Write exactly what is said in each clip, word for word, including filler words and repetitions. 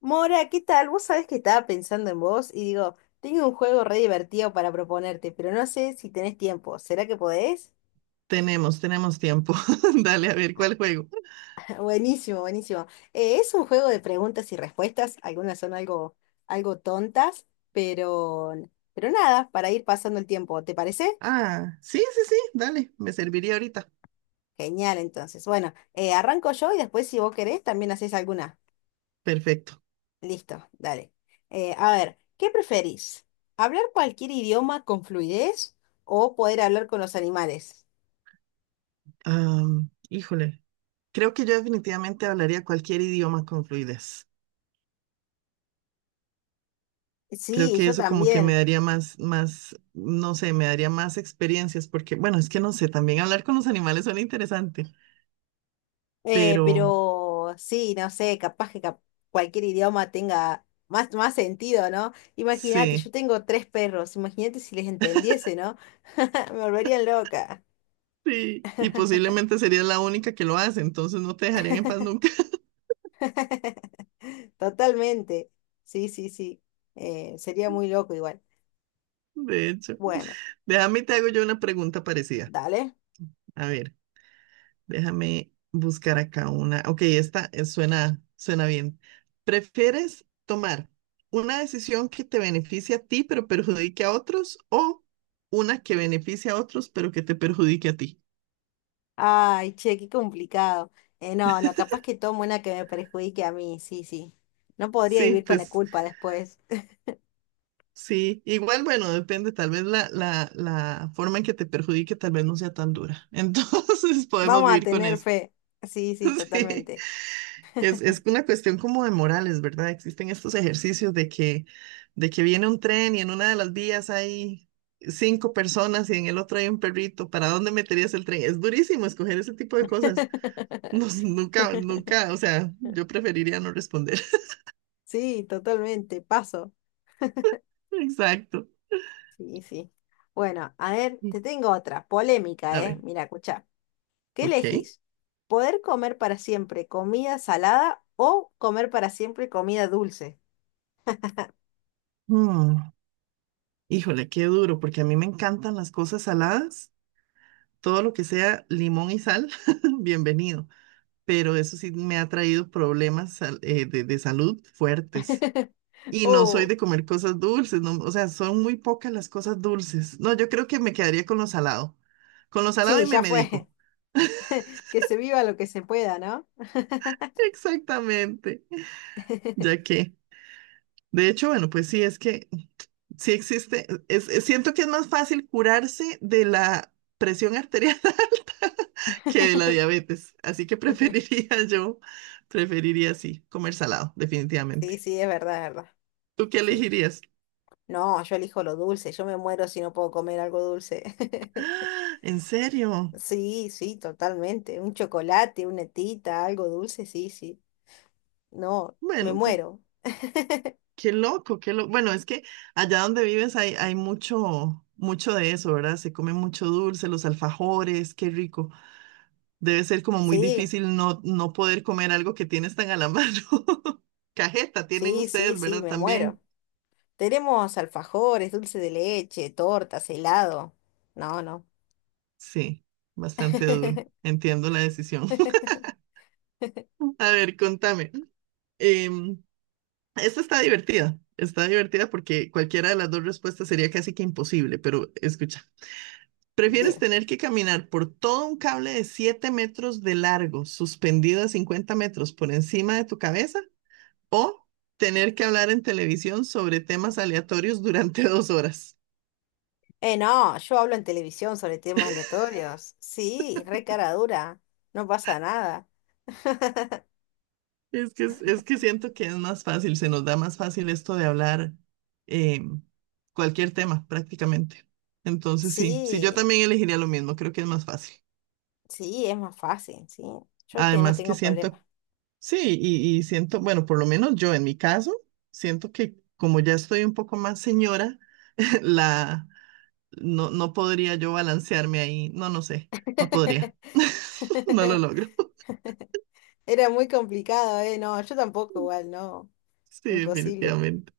Mora, ¿qué tal? Vos sabés que estaba pensando en vos y digo, tengo un juego re divertido para proponerte, pero no sé si tenés tiempo. ¿Será que podés? Tenemos, tenemos tiempo. Dale, a ver, ¿cuál juego? Buenísimo, buenísimo. Eh, es un juego de preguntas y respuestas, algunas son algo, algo tontas, pero, pero nada, para ir pasando el tiempo, ¿te parece? Ah, sí, sí, sí, dale, me serviría ahorita. Genial, entonces. Bueno, eh, arranco yo y después si vos querés también haces alguna. Perfecto. Listo, dale. Eh, a ver, ¿qué preferís? ¿Hablar cualquier idioma con fluidez o poder hablar con los animales? Am, híjole, creo que yo definitivamente hablaría cualquier idioma con fluidez. Creo Sí, que yo eso como que me también. daría más, más, no sé, me daría más experiencias, porque, bueno, es que no sé, también hablar con los animales suena interesante, Eh, pero Pero sí, no sé, capaz que cap- cualquier idioma tenga más, más sentido, ¿no? Imagínate, yo sí, tengo tres perros, imagínate si les entendiese, ¿no? Me volverían loca. sí, y posiblemente sería la única que lo hace, entonces no te dejarían en paz nunca. Totalmente. Sí, sí, sí. Eh, sería muy loco igual. De hecho. Bueno, Déjame y te hago yo una pregunta parecida. dale. A ver. Déjame buscar acá una. Ok, esta eh, suena, suena bien. ¿Prefieres tomar una decisión que te beneficie a ti pero perjudique a otros, o una que beneficie a otros pero que te perjudique a ti? Ay, che, qué complicado. Eh, no, no, capaz que tomo una que me perjudique a mí, sí, sí. No podría Sí, vivir con la pues culpa después. sí. Igual, bueno, depende. Tal vez la, la, la forma en que te perjudique tal vez no sea tan dura. Entonces podemos Vamos a vivir con tener eso. fe. Sí, sí, Sí. totalmente. Es, es una cuestión como de morales, ¿verdad? Existen estos ejercicios de que, de que viene un tren y en una de las vías hay cinco personas y en el otro hay un perrito. ¿Para dónde meterías el tren? Es durísimo escoger ese tipo de cosas. No, nunca, nunca, o sea, yo preferiría no responder. Sí, totalmente. Paso. Exacto. Sí, sí. Bueno, a ver, te tengo otra. Polémica, A ¿eh? ver, Mira, escucha. ¿Qué ok. elegís? ¿Poder comer para siempre comida salada o comer para siempre comida dulce? Mm, híjole, qué duro, porque a mí me encantan las cosas saladas. Todo lo que sea limón y sal, bienvenido. Pero eso sí me ha traído problemas sal- eh, de, de salud fuertes. Y no soy Oh, de comer cosas dulces, no, o sea, son muy pocas las cosas dulces. No, yo creo que me quedaría con lo salado. Con lo salado sí, y me ya fue. medico. Que se viva lo que se pueda, ¿no? Exactamente. Ya que, de hecho, bueno, pues sí, es que sí existe. Es- es- siento que es más fácil curarse de la presión arterial que de la diabetes. Así que preferiría yo, preferiría sí, comer salado, Sí, definitivamente. sí, es verdad, es verdad. ¿Tú qué Sí. elegirías? No, yo elijo lo dulce. Yo me muero si no puedo comer algo dulce. ¡Ah! ¿En serio? Sí, sí, totalmente. Un chocolate, una tita, algo dulce, sí, sí. No, me Bueno, pues muero. qué loco, qué loco. Bueno, es que allá donde vives hay, hay mucho, mucho de eso, ¿verdad? Se come mucho dulce, los alfajores, qué rico. Debe ser como muy Sí, difícil no, no poder comer algo que tienes tan a la mano. Cajeta tienen sí, sí, ustedes, sí, ¿verdad? me muero. También. Tenemos alfajores, dulce de leche, tortas, helado. No, no. Sí, bastante duro. Entiendo la decisión. A ver, contame. Em, Esta está divertida. Está divertida porque cualquiera de las dos respuestas sería casi que imposible, pero escucha. ¿Prefieres Dime. tener que caminar por todo un cable de siete metros de largo, suspendido a cincuenta metros por encima de tu cabeza? ¿O tener que hablar en televisión sobre temas aleatorios durante dos horas? Eh, no, yo hablo en televisión sobre temas aleatorios. Sí, re cara dura. No pasa nada. Es que, es, es que siento que es más fácil, se nos da más fácil esto de hablar eh, cualquier tema prácticamente. Entonces sí, sí, yo Sí, también elegiría lo mismo, creo que es más fácil. sí, es más fácil, sí. Yo te, no Además que tengo problema. siento sí, y, y siento, bueno, por lo menos yo en mi caso, siento que como ya estoy un poco más señora, la no, no podría yo balancearme ahí. No, no sé, no podría. No lo logro. Era muy complicado, ¿eh? No, yo tampoco, igual, no. Sí, Imposible. definitivamente.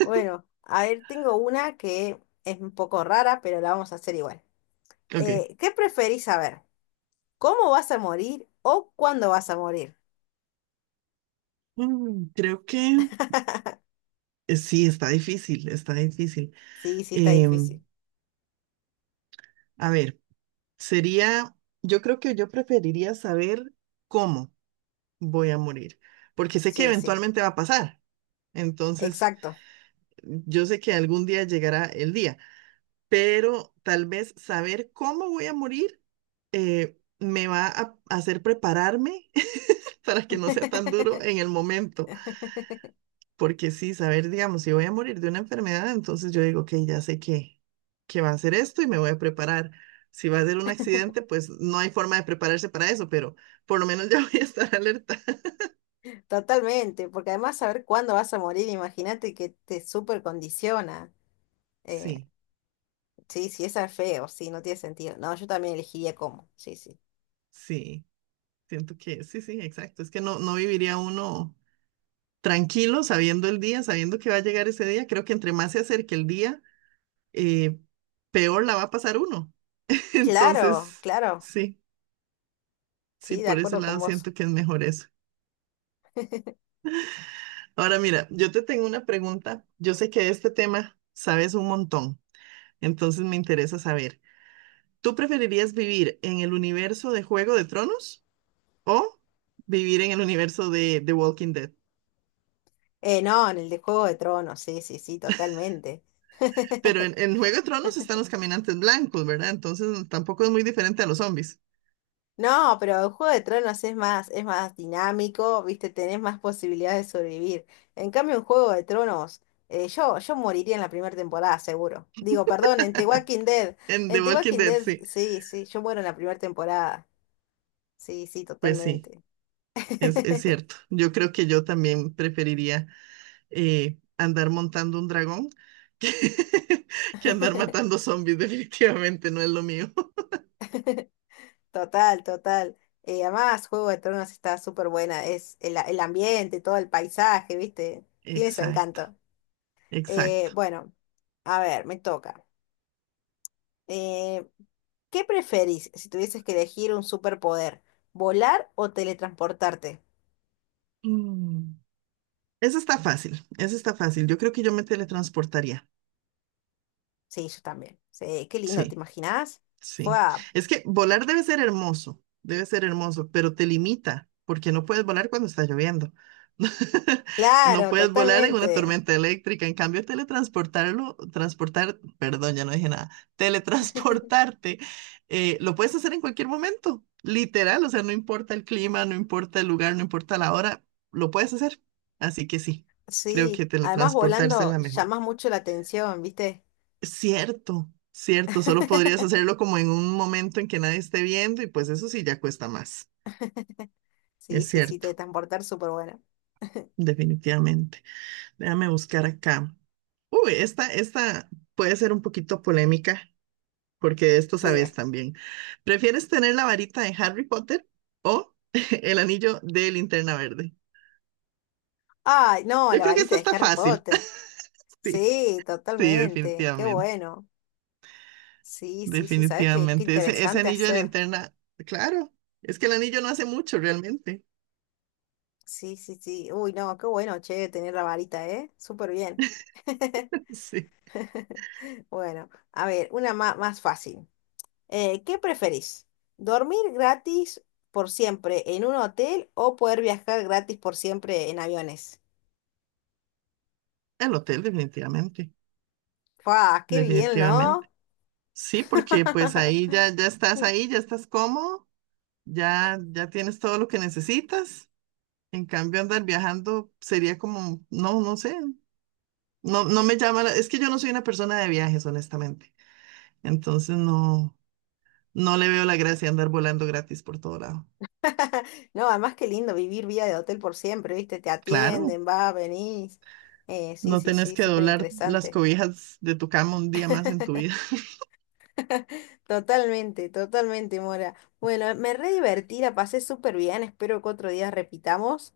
Bueno, a ver, tengo una que es un poco rara, pero la vamos a hacer igual. Ok. Eh, ¿qué preferís saber? ¿Cómo vas a morir o cuándo vas a morir? Mm, creo que eh, sí, está difícil, está difícil. Sí, sí, está Em, difícil. a ver, sería, yo creo que yo preferiría saber cómo voy a morir, porque sé que Sí, sí, eventualmente va a pasar. Entonces, exacto. yo sé que algún día llegará el día. Pero tal vez saber cómo voy a morir eh, me va a hacer prepararme para que no sea tan duro en el momento, porque sí, saber, digamos, si voy a morir de una enfermedad, entonces yo digo, ok, ya sé que, que va a ser esto y me voy a preparar. Si va a ser un accidente, pues no hay forma de prepararse para eso, pero por lo menos ya voy a estar alerta. Totalmente, porque además saber cuándo vas a morir, imagínate que te súper condiciona. Eh, Sí, sí, sí, esa es feo, sí, no tiene sentido. No, yo también elegiría cómo, sí, sí. sí, siento que sí, sí, exacto. Es que no, no viviría uno tranquilo sabiendo el día, sabiendo que va a llegar ese día. Creo que entre más se acerque el día, eh, peor la va a pasar uno. Claro, Entonces, claro. sí, sí, Sí, de por ese acuerdo con lado vos. siento que es mejor eso. Ahora mira, yo te tengo una pregunta. Yo sé que de este tema sabes un montón, entonces me interesa saber, ¿tú preferirías vivir en el universo de Juego de Tronos o vivir en el universo de The Walking Dead? Eh, no, en el de Juego de Tronos, sí, sí, sí, totalmente. Pero en, en Juego de Tronos están los caminantes blancos, ¿verdad? Entonces tampoco es muy diferente a los zombies. No, pero el Juego de Tronos es más, es más dinámico, viste, tenés más posibilidades de sobrevivir. En cambio, en Juego de Tronos, eh, yo, yo moriría en la primera temporada, seguro. Digo, perdón, en The Walking Dead. En The En The Walking Walking Dead, Dead, sí. sí, sí, yo muero en la primera temporada. Sí, sí, Pues sí, totalmente. es, es cierto. Yo creo que yo también preferiría eh, andar montando un dragón que, que andar matando zombies. Definitivamente no es lo mío. Total, total. Eh, además, Juego de Tronos está súper buena. Es el, el ambiente, todo el paisaje, ¿viste? Tiene su Exacto, encanto. Eh, exacto. Bueno, a ver, me toca. Eh, ¿Qué preferís si tuvieses que elegir un superpoder? ¿Volar o teletransportarte? Mm. Eso está fácil, eso está fácil. Yo creo que yo me teletransportaría. Sí, yo también. Sí, qué lindo, ¿te Sí. imaginás? Fue Sí, es que volar debe ser hermoso, debe ser hermoso, pero te limita, porque no puedes volar cuando está lloviendo. No Claro, puedes volar en una totalmente. tormenta eléctrica. En cambio, teletransportarlo, transportar, perdón, ya no dije nada, teletransportarte, eh, lo puedes hacer en cualquier momento, literal, o sea, no importa el clima, no importa el lugar, no importa la hora, lo puedes hacer. Así que sí, creo que Sí. Además, teletransportarse es volando la mejor. llamás mucho la atención, ¿viste? Cierto, cierto, solo podrías hacerlo como en un momento en que nadie esté viendo y pues eso sí ya cuesta más. Sí, Es sí, sí, cierto, teletransportar súper bueno. definitivamente. Déjame buscar acá. Uy, esta, esta puede ser un poquito polémica porque de esto sabes Dime. también. ¿Prefieres tener la varita de Harry Potter o el anillo de Linterna Verde? Ay, no, Yo la creo que varita esta de está Harry fácil. Potter. Sí, Sí, sí, totalmente. Qué definitivamente, bueno. Sí, sí, sí, ¿sabes qué? Qué definitivamente. Ese, ese interesante anillo de hacer. linterna, claro, es que el anillo no hace mucho realmente. Sí, sí, sí. Uy, no, qué bueno, che, tener la varita, ¿eh? Súper bien. Sí. Bueno, a ver, una ma- más fácil. Eh, ¿qué preferís? ¿Dormir gratis por siempre en un hotel o poder viajar gratis por siempre en aviones? El hotel, definitivamente, ¡Fua! ¡Qué bien, ¿no? definitivamente. Sí, porque pues ahí ya, ya estás ahí, ya estás cómodo, ya, ya tienes todo lo que necesitas. En cambio, andar viajando sería como, no, no sé, no, no me llama la- es que yo no soy una persona de viajes, honestamente. Entonces no, no le veo la gracia andar volando gratis por todo lado. No, además qué lindo vivir vida de hotel por siempre, ¿viste? Te Claro, atienden, va, venís. Eh, sí, no sí, tenés sí, que súper doblar las interesante. cobijas de tu cama un día más en tu vida, Totalmente, totalmente, Mora. Bueno, me re divertí, la pasé súper bien. Espero que otro día repitamos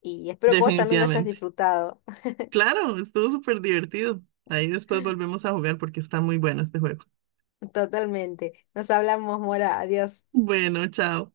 y espero que vos también lo hayas definitivamente. disfrutado. Claro, estuvo súper divertido. Ahí después volvemos a jugar porque está muy bueno este juego. Totalmente. Nos hablamos, Mora. Adiós. Bueno, chao.